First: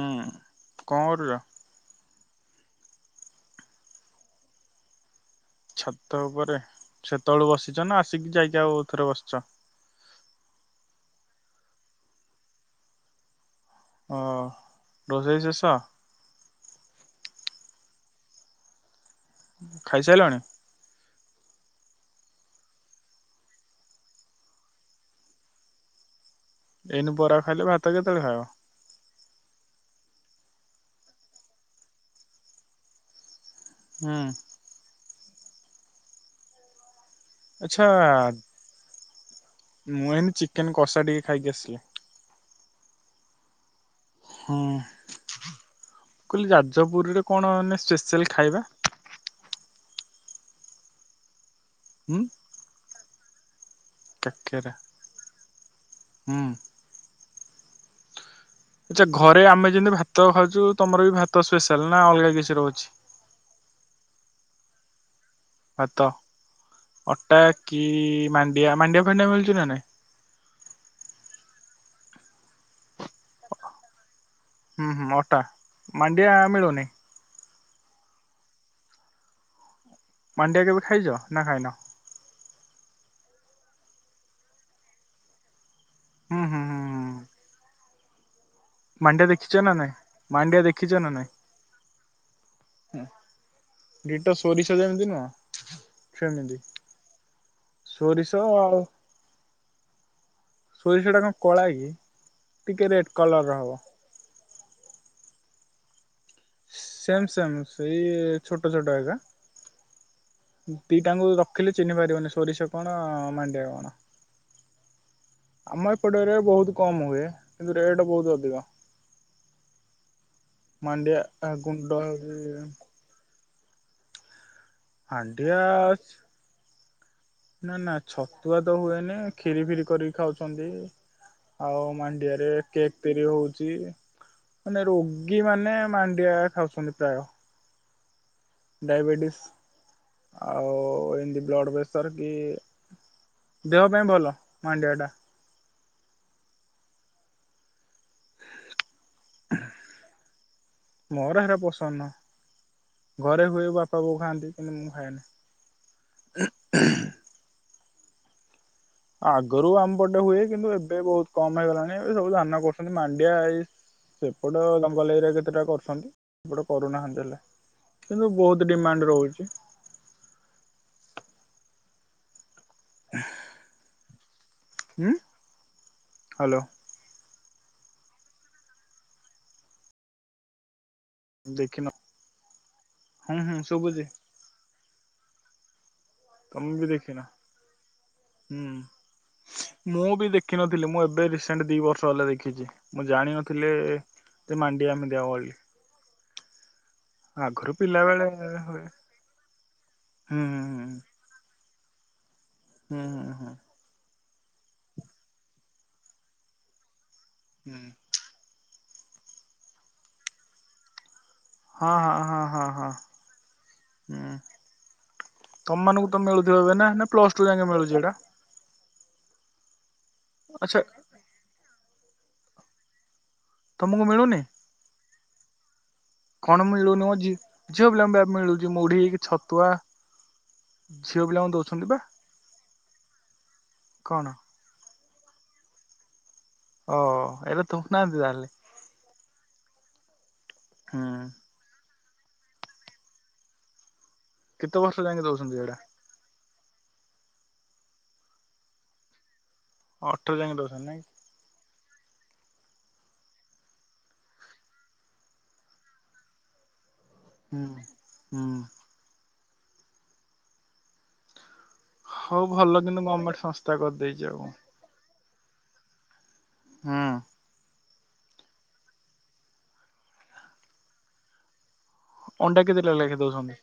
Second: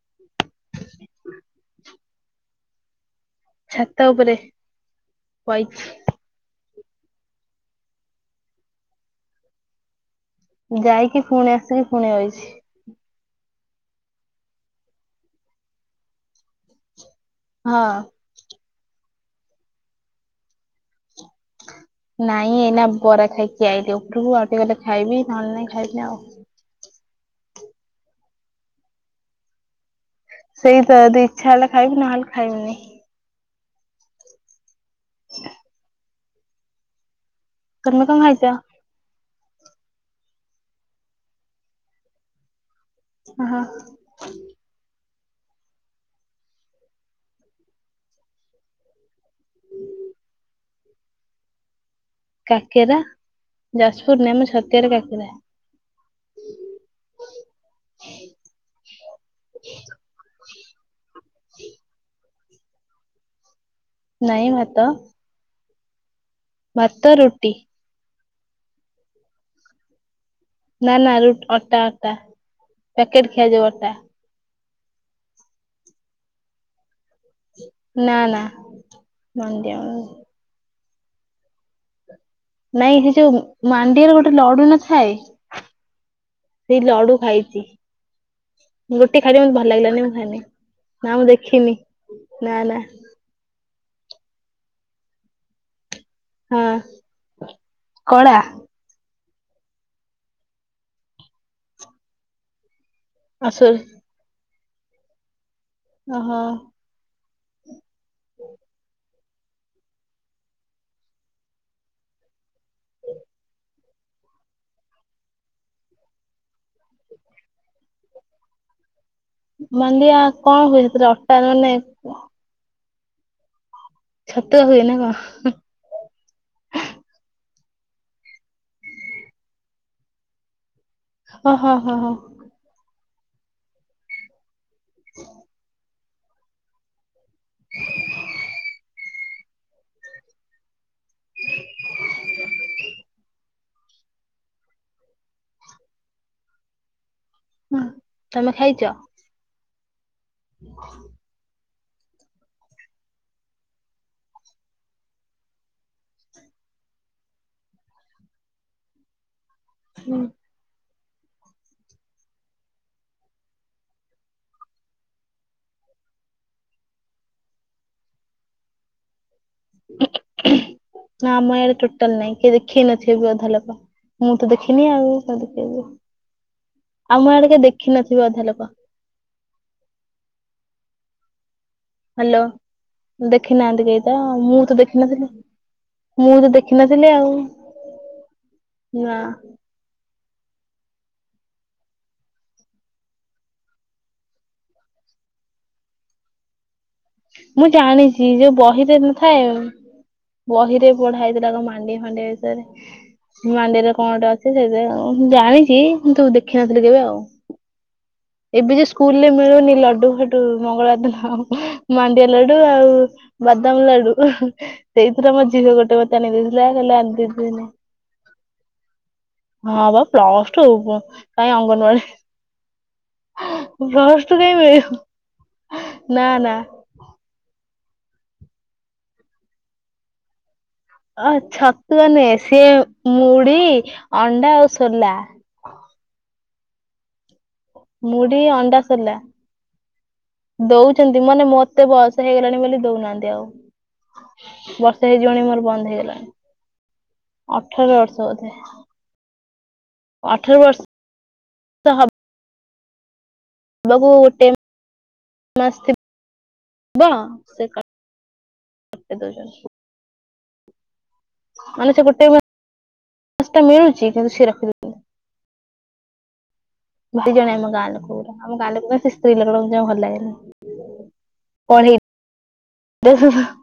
ହୁଁ କଣ କରୁଥୁଲ। ଛାତ ଉପରେ। ବଇଚି ଛାତ ଉପରେ। ସେତେବେଳୁ ବସିଛ ନା। ଆସିକି ଯାଇକି ଆଉଥରେ ବସିଛ। ଯାଇକି ପୁଣି ଆସିକି ପୁଣି ବଇଚି। ଓହ ରୋଷେଇ ଶେଷ। ହଁ। ଖାଇ ସାରିଲଣି। ନାଇଁ ଏଇନା ବରା ଖାଇକି ଆଇଲି। ଉପରକୁ ଆଉ ଟିକେ ଗଲେ ଖାଇବି ନହେଲେ ନାଇଁ ଖାଇବିନି ଆଉ। ଏଇନେ ବରା ଖାଇଲେ ଭାତ କେତେବେଳେ ଖାଇବ। [inaudible] ସେଇ ତ ଯଦି ଇଚ୍ଛା ହେଲା ଖାଇବି ନହେଲେ ଖାଇମିନି। ହୁଁ। ଆଚ୍ଛା ତମେ କଣ ଖାଇଛ ମୁଁ ଏଇନେ ଚିକେନ କଷା ଟିକେ ଖାଇକି ଆସିଲି। ଓହୋ। ହୁଁ କହିଲି ଯାଜପୁରୀରେ କଣ ମେନ୍ ସ୍ପେଶଆଲ ଖାଇବା। ହୁଁ କାକେରା। ଯାଜପୁର ନା ମୁଁ କାକେରା। ଛତିଆରେ କାକେରା। ହୁଁ ହଁ [unintelligible] ଆଚ୍ଛା ଘରେ ଆମେ ଯେମିତି ଭାତ ଖାଉଛୁ ତମର ବି ଭାତ ସ୍ପେଶାଲ ନାଁ ଅଲଗା କିଛି। ରହୁଛି। ନାଇଁ ଭାତ। ଭାତ। ଭାତ ଅଟା ରୁଟି କି? ମାଣ୍ଡିଆ ମାଣ୍ଡିଆ ଫାଣ୍ଡିଆ ମିଳୁଚି ନା ନାଇଁ। ନା ନା ରୁଟ୍ ଅଟା ଅଟା ପ୍ୟାକେଟ ଖିଆଯିବ ଅଟା। ହୁଁ ହୁଁ ଅଟା, ମାଣ୍ଡିଆ ମିଳୁନି? ନା ନା ମାଣ୍ଡିଆ। ମାଣ୍ଡିଆ କେବେ ଖାଇଛ ନା ଖାଇନ? ନାଇଁ ହେ ଯୋଉ ମାଣ୍ଡିଆର ଗୋଟେ ଲଡୁ ନ ଥାଏ। ହୁଁ ହୁଁ ହୁଁ ସେଇ ହୁଁ ଲଡୁ ଖାଇଚି। ଗୋଟେ ମାଣ୍ଡିଆ ଖାଇଲେ ମତେ ଦେଖିଛ ଭଲ ନା ନାଇଁ? ଲାଗିଲାନି ମୁଁ ଖାଇନି ମାଣ୍ଡିଆ ଦେଖିଛ ନା ନାଇଁ? ମୁଁ ଦେଖିନି। ନା ନା। ଡିଟୋ ସୋରିଷ ଯେମିତି ନୁହଁ। ସେମିତି ହଁ କଳା ସୋରିଷ ଆଉ। ସୋରିଷଟା କଣ କଳା କି ଟିକେ ରେଡ୍। ଆ କଲର ହବ। ସରି ଓହୋ ସେମ୍ ସେମ୍ ସେଇ ଛୋଟ ଛୋଟ ଏଗା। ଦିଟାଙ୍କୁ ରଖିଲେ ଚିହ୍ନି ପାରିବନି। ସୋରିଷ କଣ ମାଣ୍ଡିଆ କଣ ଆମ ଏପଟ ଏରିଆରେ ବହୁତ କମ୍ ହୁଏ କିନ୍ତୁ ରେଟ୍ ବହୁତୁ ଅଧିକ। ମଣ୍ଡିଆ କଣ ହୁଏ ମାଣ୍ଡିଆ ଅଟା ମାନେ ଗୁଣ୍ଡ ହଉଛି ଛ ତ ହୁଏ ନା କଣ? ମାଣ୍ଡିଆ ନା ନା ଛତୁଆ ତ ହୁଏନି କ୍ଷୀରି ଫିରି କରିକି ଖାଉଛନ୍ତି। ଓହୋ ଆଉ ହୋ ହୋ ମାଣ୍ଡିଆରେ କେକ୍ ତିରି ହଉଛି। ମାନେ ରୋଗୀ ମାନେ ମାନ କିଆ ଖାଉଛନ୍ତି ପ୍ରାୟ। ଡାଇବେଟିସି ଆଉ ଏ ବ୍ଲଡ ପ୍ରେସର କି? ଦେହ ପାଇଁ ଭଲ, ମାଣ୍ଡିଆ ଟା। ହୁଁ ତମେ ଖାଇଚ? ମୋର ହେରା ପସ ନାଁ, ଘରେ ହୁଏ ବାପା ବୋଉ ଖାଆନ୍ତି କିନ୍ତୁ ମୁଁ ଖାଏନି। [unintelligible] ଗରୁ ଆମ ପଟେ ହୁଏ କିନ୍ତୁ ଏବେ ବହୁତ କମ୍ ହେଇଗଲାଣି ଏବେ ସବୁ ଧାନ କରୁଛନ୍ତି। ମାଣ୍ଡିଆ ଏଇ ସେପଟ ଜଙ୍ଗଲ ଏରିଆରେ କେତେଟା କରୁଛନ୍ତି। ଏପଟ କରୁନାହାଁନ୍ତି ହେଲେ କିନ୍ତୁ ବହୁତ ଡିମାଣ୍ଡ ରହୁଛି। ନା, ଆମ ଇଆଡେ ଟୋଟାଲ ନାଇଁ। କିଏ ଦେଖି ବି ନଥିବେ ବି ଅଧା ଲୋକ। ମୁଁ ତ ଦେଖିନି ଆଉ ହୁଁ କଣ କହିବି। ହ୍ୟାଲୋ ଆମ ଆଡେ କିଏ ଦେଖିିନଥିବେ ଅଧା ଲୋକ। ଦେଖିନ ହାଲୋ, ହୁଁ ହୁଁ ଦେଖି ନାହାଁନ୍ତି ଶୁଭୁଛି କେହି ତ ମୁଁ ତ ଦେଖିିନଥିଲି। ତମେ ବି ଦେଖିନ, ହୁଁ ନା ମୁଁ ବି ଦେଖି ଦେଖିନଥିଲି ମୁଁ ଏବେ ରିସେଣ୍ଟ ଦି ବର୍ଷ ହେଲା ଦେଖିଛି। ମୁଁ ଜାଣିନଥିଲି ଯେ ମାଣ୍ଡିଆ ଏମିତିଆ ହୁଏ ବୋଲି। ମୁଁ ଆଗରୁ ପିଲା ବେଳେ ଜାଣିଛି ଯୋଉ ହୁଏ ହୁଁ ବହିରେ ନଥାଏ ହୁଁ ବହି ରେ ପଢ଼ା ହେଇଥିଲା ଲୋ ମା। ହାଣ୍ଡି ହଣ୍ଡେ। ହୁଁ ହୁଁ ହୁଁ ମାଣ୍ଡିଆରେ କଣଟେ ଅ ସେ ସେ ମୁଁ ଜାଣିଚି, କିନ୍ତୁ ଦେଖିନଥିଲି କେବେ ଆଉ। ହୁଁ। ଏବେ ଯୋଉ ସ୍କୁଲରେ ମିଳୁନି ଲଡୁ ଫଡୁ ମଙ୍ଗଳବାର ଦିନ ହଁ ଆଉ। ମାଣ୍ଡିଆ ହଁ ଲଡୁ ହଁ ହଁ ହଁ ଆଉ ବାଦାମ ଲଡୁ, ହୁଁ ସେଇଥିରେ ମୋ ଝିଅ ତମ ଗୋଟେ ମାନଙ୍କୁ ମତେ ତ ଆଣି ମିଳୁଥିବ ଦେଇଥିଲା। ଏବେ ନା କହିଲା ନା ପ୍ଲସ ଟୁ ଆଣିଦେଇଛି ଯାକେ ନେ। ମିଳୁଛି ଏଇଟା ହଁ ବା। ପ୍ଲସ୍ ଟୁ ଆଚ୍ଛା କାଇଁ ଅଙ୍ଗନବାଡ଼ି ତମକୁ ପ୍ଲସ ଟୁ ମିଳୁନି ରେ ମିଳିବ ନା ନା। ଝିଅ ଝିଅ ପିଲାଙ୍କୁ ବା ପାଇଁ ମିଳୁଛି ମୁଢ଼ି, ଛତୁଆ। ଝିଅ ଅ ପିଲାଙ୍କୁ ଦଉଛନ୍ତି ବା ଛତୁଆ ନୁହେଁ ସିଏ ମୁଢ଼୍ ଢ଼ି, କଣ ଅଣ୍ଡା ଆଉ ସୋଲା। ହଉ ହଉ ଏବେ ମୁଢ଼ି, ଅଣ୍ଡା, ସୋଲା। ହୁଁ ଦଉଛନ୍ତି ମାନେ ମତ ମତେ ବୟସ ହେଇଗଲାଣି ବୋଲି ଦଉନାହାଁନ୍ତି ଆଉ। କେତେ ବର୍ଷ ବର୍ଷେ ଯାକେ ହେଇଯିବଣି ଦଉଛନ୍ତି ମୋର ଏଇଟା ବନ୍ଦ ହେଇଗଲାଣି। ଅଠର ବର୍ଷ ବୋଧେ। ଅଠର ଯାଇକି ଦଉଛନ୍ତି ନାଇଁକି। ତହବ [unintelligible] ହୁଁ ହୁଁ [unintelligible] ମାନେ ସେ ଗୋଟେ ହଉ ଭଲ କିନ୍ତୁ ଗମେଣ୍ଟ୍ ମାସ ଟା ସଂସ୍ଥା ମିଳୁଛି କରିଦେଇଛି କିନ୍ତୁ ସିଏ ଆଉ। ଦିଇ ହୁଁ ଜଣ ଆମ ଗାଁ ଲୋକ। ପୁରା ଆମ ଲୋକ ପା, ସେ ସ୍ତ୍ରୀ ଲୋକଟାକୁ ଜମା ଭଲ ଲାଗେନି। ପଢେଇ ଅଣ୍ଡା କେତେଟା ଲେଖାଏଁ ଦଉଛନ୍ତି?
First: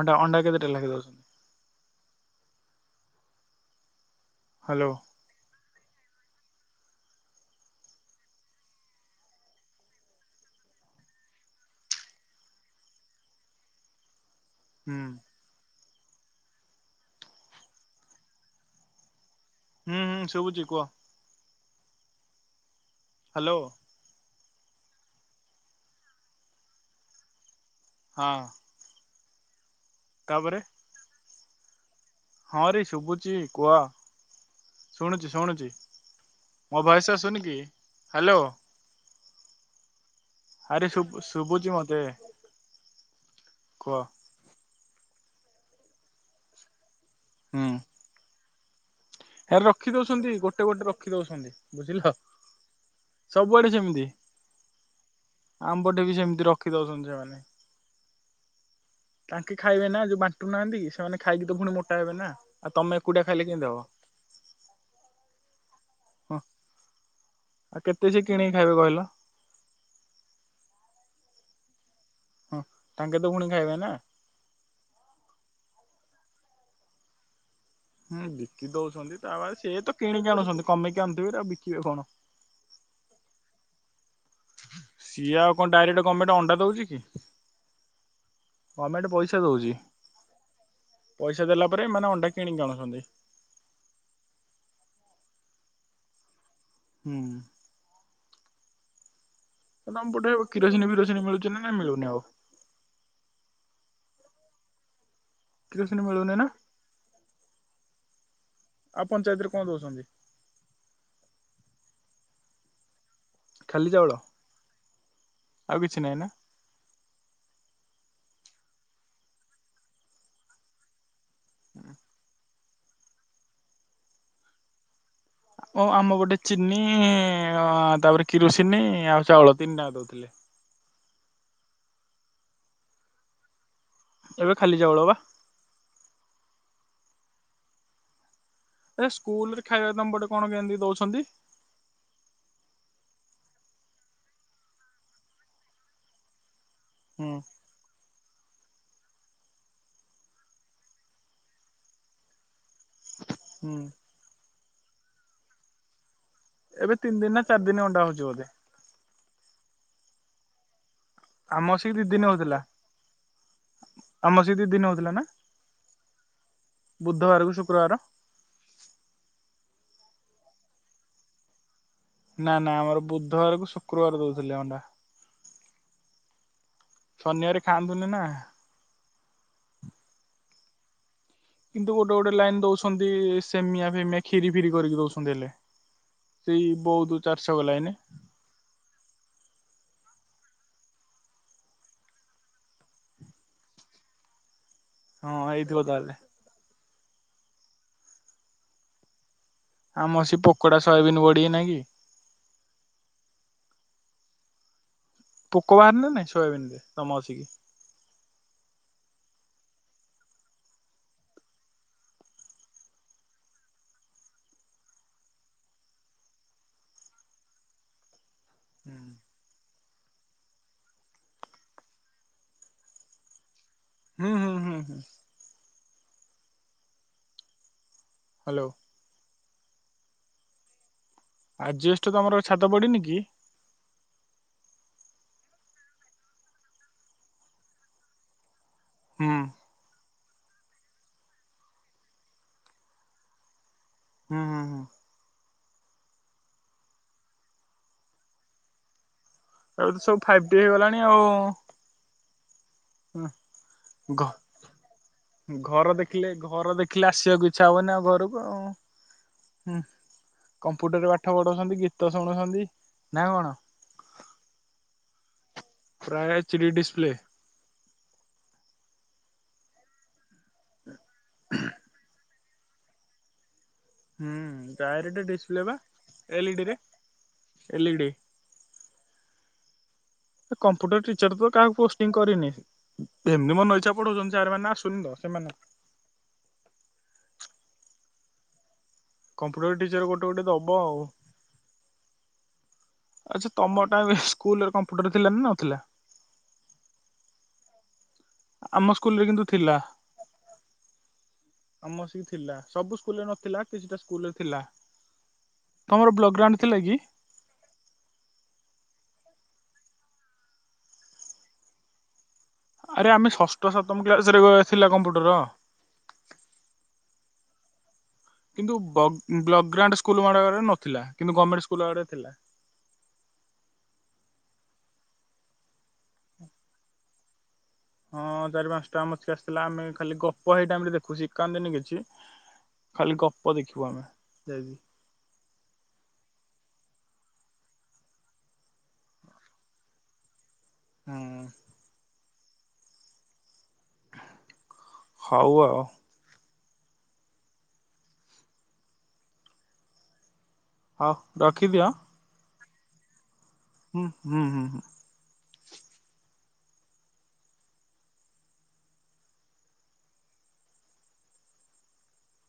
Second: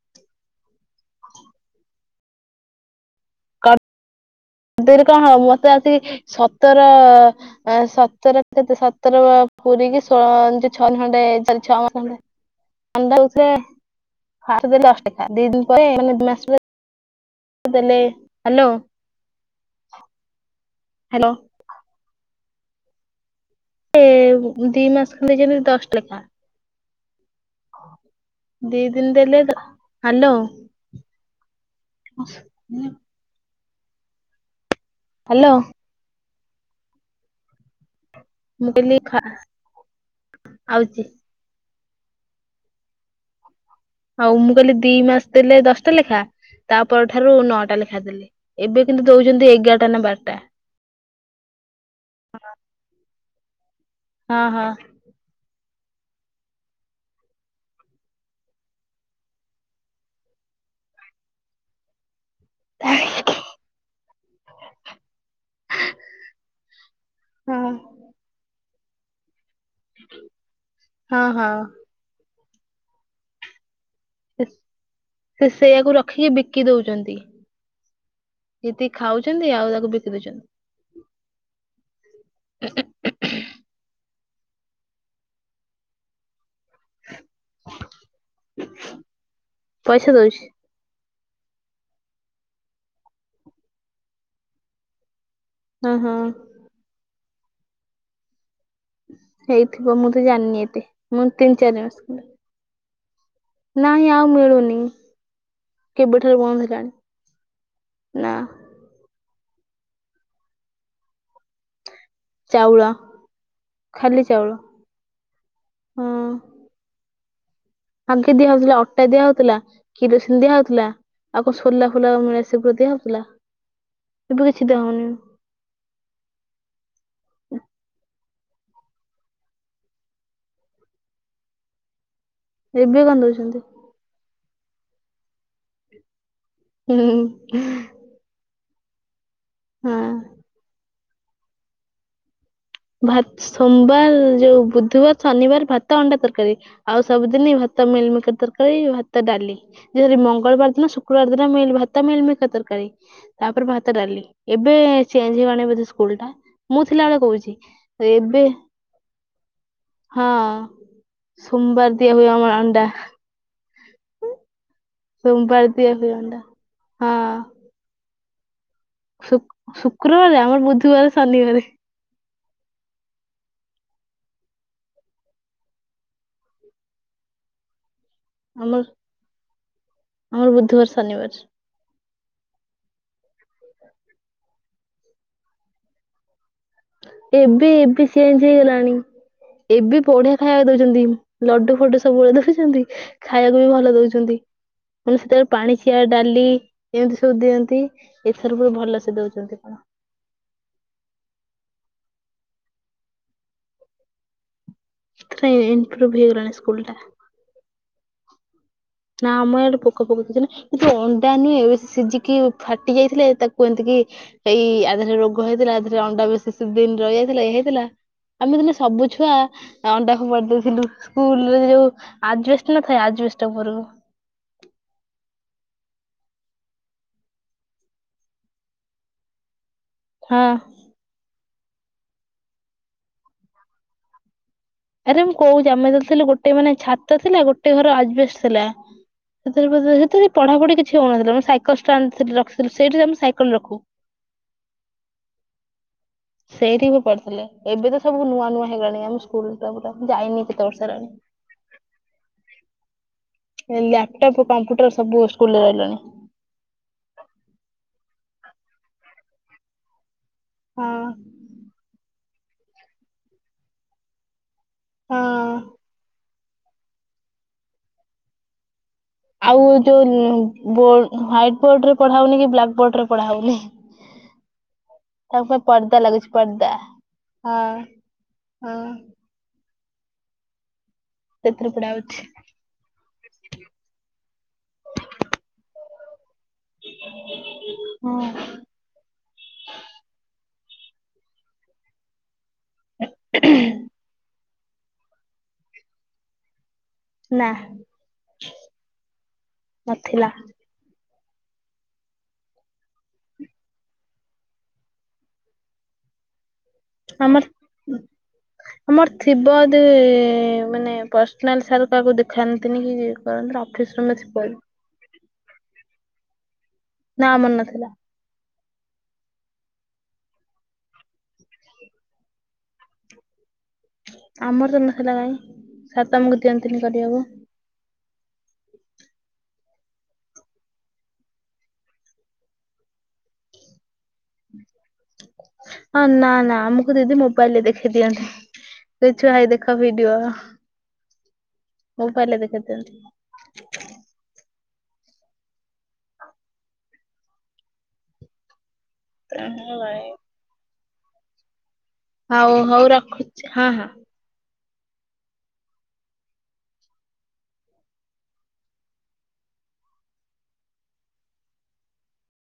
ଅଣ୍ଡା ଅଣ୍ଡା କେତେ ଏ ଲାଗି ଦ ତେରି କଣ ହବ ବ ଇ ସତର ସତର କେତେ ସତର ପୁରିକି ଷୋଳ ଯୋଉ ଛଅ ଖଣ୍ଡେ ଚାଲିଛି ଛ ମାସ ଖଣ୍ଡଲ୍ ରେ ଫା ଦେଲେ ହୁଁ ଅଷ୍ଟେ କା ଦେଇ ଦଉ ହଏ ମାନେ ମାସକୁ ଯ ଦେଲେ ହାଲୋ। ହୁଁ ହୁଁ ସବୁଛି କୁଅ। ହାଲୋ। ଏ ଦି ମାସ ଖଣ୍ଡେ ଯେମିତି ଦଶଟା ଲେଖାଂ। ହଁ ଦି ଦିନ୍ ଦେଲେ ଧ ହାଲୋ। ତାପରେ ହଁ ରେ ଶୁଭୁଛି। କୁହ। ଶୁଣୁଛି ହ୍ୟାଲୋ ଶୁଣୁଛି। ମୋ ଭଏସ ଆସୁନ କି। ହ୍ୟାଲୋ। ମୁଁ କହିଲି ଖା ଆରେ ଆଉଛି ଶୁଭୁ ଶୁଭୁଛି ମତେ ତେ ହଉ ମୁଁ କହିଲି। ଦି ମାସ ଦେଲେ ଦଶଟା ଲେଖା ତା ପରଠାରୁ ନଅଟା ଲେଖାଦେଲେ। ଏବେ କିନ୍ତୁ ଦଉଛନ୍ତି ଏରା ଏଗାରଟା ରଖି ନା ଦଉଛନ୍ତି ବାରଟା ଗୋଟେ ଗୋଟେ ରଖି ଦଉଛନ୍ତି ବୁଝିଲ ସବୁଆଡେ ସେମିତି। ହଁ ହଁ ଆମ୍ବଟେ ବି ସେମିତି ରଖି ଦଉଛନ୍ତି ସେମାନେ। ତାଙ୍କେ ଖାଇବେ ନା ଯୋଉ ବାଣ୍ଟୁ ନାହାନ୍ତି ସେମାନେ ଖାଇକି ତ ପୁଣି ମୋଟ ହେବେ ନା। ଆଉ ତମେ ଏକୁଟିଆ ଖାଇଲେ କିଁତି ହବ! ହଁ ହଁ ଆଉ କେତେ ସେ କିଣି ହେବେ କହିଲ। ହଁ ହଁ। ହଁ ତାଙ୍କେ ତ ପୁଣି ଖାଇବେ ନା। ସେ ସେ ସେୟାକୁ ରଖିକି ବିକି ଦଉଚନ୍ତି। ହୁଁ ବିକି ଦଉଛନ୍ତି। ତା ବାଦ ତାକୁ ସେଏତ ବିକି କିଣିକି ଦଉଛନ୍ତି ଆଣୁଛନ୍ତି। କମେଇକି ଆଣୁଥିବେ ଆଉ ବିକିବେ କଣ? ସିଏ ଆଉ କଣ ଡାଇରେକ୍ଟ ଗମେଟ୍ ଅଣ୍ଡା ଦଉ ଚିକି? ଗମେଟ୍ ପଇସା ଦଉଚି। ପଇସା ଦଉଛି ପଇସା ଦେଲା ପରେ ଏମାନେ ଅଣ୍ଡା କିଣିକି ଆଣୁସନ୍ତି। ହଁ ହଁ। ହୁଁ, ହୁଁ, ହେଇଥିବ। ତମ ମୁଁ ତ ପଟେ ଜାଣିନି ଏତେ କିରୋସିନି ଫିରୋସିନି ମୁଁ ମିଳୁଛି ତିନି ନା ଚାରି ମାସ ମିଳୁନି ଆଉ ଖଣ୍ଡେ ନାଇଁ ଆଉ ମିଳୁନି। କିରୋସିନି କେବେ ମିଳୁନି ଠାରୁ ନା ବନ୍ଦ ହେଲାଣି? ନା। ଆଉ ପଞ୍ଚାୟତରେ କଣ ଦଉଛନ୍ତି? ଚାଉଳ। ଖାଲି ଚାଉଳ ଆଉ କିଛି ହଁ। ନାହିଁ ନା ଆଗେ ଦିଆ ହଉଥିଲା ଅଟା ଦିଆ ହଉଥିଲା, କିରୋସିନ ଦିଆ ହଉଥିଲା, ଆଉ କଣ ସୋଲା ଫୋଲା ପା ମିଳେ ସେ ସିବୁ ଦିଆ ହଉଥିଲା। ଏବେ କିଛି ଦିଆ ହଉନି? ଓ ଆମ ପଟେ ଚିନି-ଇଁ- ଅଁ ତାପରେ କିରୋସିନି-ଇ ଆଉ ଚାଉଳ ତିନିଟାଙ୍କ ଦଉଥିଲେ। ଏବେ କଣ ଦଉଛନ୍ତି? ଖାଲି ଚାଉଳ ବା। ହୁଁହୁଁ ହୁଁ ହ। [unintelligible] ସ୍କୁଲ ରେ ଖାଇବା ତମପଟେ କଣ କେମିତି ଦଉଛି? ହନ୍ତି। ଆତ୍ ସୋମବାର ଯୋଉ ବୁଧବାର, ଶନିବାର ଭାତ ଅଣ୍ଡା ତରକାରୀ। ଆଉ ହୁଁ ସବୁଦିନି ଭାତ ମିଲ୍ ମେକର ତର୍ ଇ ଭାତ ଡାଲି ଯ ମଙ୍ଗଳବାର ଦିନ ଶୁକ୍ରବାର ଦିନ ମିଲ୍ ଭାତ ମିଲ୍ ମେକର ତରକ କାରି। ତାପରେ ହୁଁ ଭାତ ଡାଲି ଏବେ ଚେଞ୍ଜ ହେଇଗାଣି ବୋଧେ ସ୍କୁଲଟା! ମୁଁ ଥିଲାବେଳେ କହୁଛି। ଦିନେ ଅଣ୍ଡା ହଉଛି ଏବେ ବୋଧେ! ହଁ। ସୋମବାର ଦିଆ ହୁଏ ଆମର ଅଣ୍ଡା ଆମସିନ୍ତି। ସୋମବାର ଦିଆ ହୁଏ ଅଣ୍ଡା ହଁ ବୁଧବାର କୁ ଶୁକ୍ରବାର ଶୁକ୍ରବାର ଆମର ବୁଧବାର ଶନିବାର ନା ନା ଆମର ବୁଧବାରକୁ ଶୁକ୍ରବାର ଦଉଥିଲେ ଅଣ୍ଡା ସନିବାରେ ଖାଆନ୍ତି। ଆମର ଆମର ବୁଧ ବୁଧୁବାର ଶନିବାର କିନ୍ତୁ ଗୋଟେ ଗୋଟେ ଲାଇନ ଦଉଛନ୍ତି ସେମିଆ ଫେମିଆ ଖିରି ଫିରି କରିକି ଦଉଛନ୍ତି ହେଲେ। ସେଇ ବହୁତ ଚାରିଶହ ଏବେ ଲାଇନ ଏବେ ଚେଚ୍ ହେଇଗଲାଣି ଏବେ ବଢିଆ ଖାଇବାକୁ ଦଉଛନ୍ତି ଲଡୁ ଫଡୁ ସବୁବେଳେ ଦଉଛନ୍ତି ଖାଇବାକୁ ବି ଭଲ ଦଉଛନ୍ତି। ମାନେ କଣ ହଁ ସେଟାରେ ହେଇଥିବ ପାଣିଚିଆ ତାହେଲେ ଡାଲି ଏମିତି ସବୁ ଦିଅନ୍ତି ଏଥର ପୁରା ଭଲସେ ଦଉଛନ୍ତି। ଆମ ସେ ପକୋଡା ସୟାବନ୍ ବଢି ନା କି। କଣ ପୋକ ବାହାରିଲେ ଇମ୍ପ୍ରୁଭ ନାଇଁ ହେଇଗଲାଣି ସୋୟାବିନ ସ୍କୁଲ ରେ ଟା ତମ ଆସିକି ନାମଆଡେ ପୋକ ପୋକଛି ନା କିନ୍ତୁ ଅଣ୍ଡା ନୁହେଁ ବେଶ ସିଝିକି ଫାଟି ଯାଇଥିଲେ ତାକୁ ଏମତିକ କି ଏଇ ଆଧରେ ରୋଗ ହେଇଥିଲା ଆଧରେ ଅଣ୍ଡା ବେଶୀ ଦିନ ରହିଯାଇଥିଲା ଏଇ ହେଇଥିଲା। ଆମେ ତ ସବୁ ହୁଁ ଛୁଆଁ ଅଣ୍ଡାକୁ ଫୋପାଡ଼ିଦଉଥିଲୁ ସ୍କୁଲରେ ଯୋଉ ଆଜବେଷ୍ଟ ନ ଥାଏ ଆଜବେଷ୍ଟ ଉପରକୁ। ହୁଁ ହୁଁ ହୁଁ ହୁଁ। ହ୍ୟାଲୋ। ହଁ। ଆଜବେଷ୍ଟ ତମର ଛାତ ପଡ଼ିନି କି? ଆରେ ମୁଁ କହୁଛି ଆମେ ତ ଥିଲୁ ଗୋଟେ ମାନେ ଛାତ ଥିଲା ଗୋଟେ ଘର ଆଜବେଷ୍ଟ ଥିଲା। ହୁଁ ସେତେଳେ ପଜନ୍ତ ସେତେଳେ ପଢ଼ାପଢ଼ି କିଛି ହଉନଥିଲା ସେତେଳେ ସାଇକେଲ୍ ଷ୍ଟାଡେ ରଖିଥିଲେ ସେଇଠି ଆମେ ସାଇକେଲ ରଖୁ। ହୁଁ ହୁଁ ହୁଁ। ସେଇଠି ମୁଁ ପଢିଥିଲେ ଏବେ ତ ସବୁ ନୂଆ ନୂଆ ହେଇଗଲାଣି ଆମ ସ୍କୁଲ୍ ଏବେ ତ ସବୁ ଫାଇପ୍ ଟି ହେଇଗଲାଣି ଆଉ। ହୁଁ ଲ୍ୟାପଟପ୍ କମ୍ପ୍ୟୁଟର ସବୁ ସ୍କୁଲରେ ଘର ରହିଲାଣି ଦେଖିଲେ ଘର ଦେଖିଲେ ଆସିବାକୁ ଇଚ୍ଛା ହବନି ଆଉ ଘରକୁ। ହୁଁ। ହଁ କମ୍ପ୍ୟୁଟର ରେ ପାଠ ପଢଉଛନ୍ତି ଗୀତ ସୁଣୁ ଚନ୍ତି ନାଁ କଣ। ହଁ। ଆ ଏଚି ଡିସ୍ ପ୍ଲେ ଆଉ ଯୋଉ ବ ହ୍ୱାଇଟ ବୋର୍ଡ ପଡ଼ା ହଉନି କି ବ୍ଲା ବୋର୍ଡରେ ପଢା ହଉନି। ହୁଁ ଡାଇରେଟେ ତାଙ୍କ ପାଇଁ ଡିସପ୍ଲେ ବା ପର୍ଦ୍ଦା ଲାଗୁଛି ପର୍ଦ୍ଦା ଏଲିଡିରେ ହଁ ଏଲିଡି। ହଁ କମ୍ ଗୋଟେ ଟିଚର ତ ସେଥିରେ କାହାକୁ ପଢା ପୋଷ୍ଟିଂ ହଉଛି କରିନି ଏମିତି ମନେ ଇଛା ପଢଉଛନ୍ତି ସାର୍ ମାନେ ଆସୁନି ତ ସେମାନେ ହଁ‌। ବ ଆଚ୍ଛା ତମଟା ବେ ସ୍କୁଲର କମ୍ପ୍ୟୁଟର ଥିଲାନା ନଥିଲା? ନା। ଆମ ସ୍କୁଲରେ କିନ୍ତୁ ଥିଲା। ନଥିଲା ଆମସିକି ଥିଲା ସବୁ ସ୍କୁଲରେ ନଥିଲା କିଛିଟା ସ୍କୁଲ ଥିଲା ତମର ବୋକ୍ଲଗ୍ରାଉଣ୍ଡ। ଆମର ଆମର ଥିବ ଦ ମାନେ ପର୍ସନାଲ ସାର୍ କାହାକୁ ଦେଖ ଆରେ ଆମେ ଷଷ୍ଠ ସପ୍ଟମ ଥିବ କ୍ଲାସ ରେ ଯଦି। ଥିଲା କମ୍ପ୍ୟୁଟର। ନା ଆମର ନଥିଲା। କିନ୍ତୁ ବ୍ ବ୍ଲଗ୍ରାଣ୍ଡ ସ୍କୁଲ ମ ଆରେ ନଥିଲା କିନ୍ତୁ ଗଣମେଣ୍ଟ ସ୍କୁଲରେ ଥିଲା। ଆମର ତ ନଥିଲା କାଇଁ ସାର୍ ତ ଆମକୁ ଦିଅନ୍ତିନି କରିବାକୁ ହଁ ଚାରି ପାଞ୍ଚଟା ମସ୍କି ଆସିଥିଲା ଆମେ ଖାଲି ଗପ ହେଇ ଟାଇ ରେ ଦେଖୁ ଶକାନ୍ତିିନି କିଛି ଖାଲି ଗପ ଦେଖିବୁ ଆମେ ଯାଇ ହଁ ନା ନା ଆମକୁ ଦିଦି ମୋବାଇଲରେ ଦେଖେଇ ଦିଅନ୍ତି ସେ ଭାଇ ଦେଖ ଭିଡିଓ। ହୁଁ। [inaudible] ହଉ ଆଉ। ତେ ଭାଇ ହଁ ରଖିଦିଅ ହଉ ହଉ ରଖୁଛି। ହଁ ହଁ। ହୁଁ ହୁଁ ହୁଁ ହୁଁ।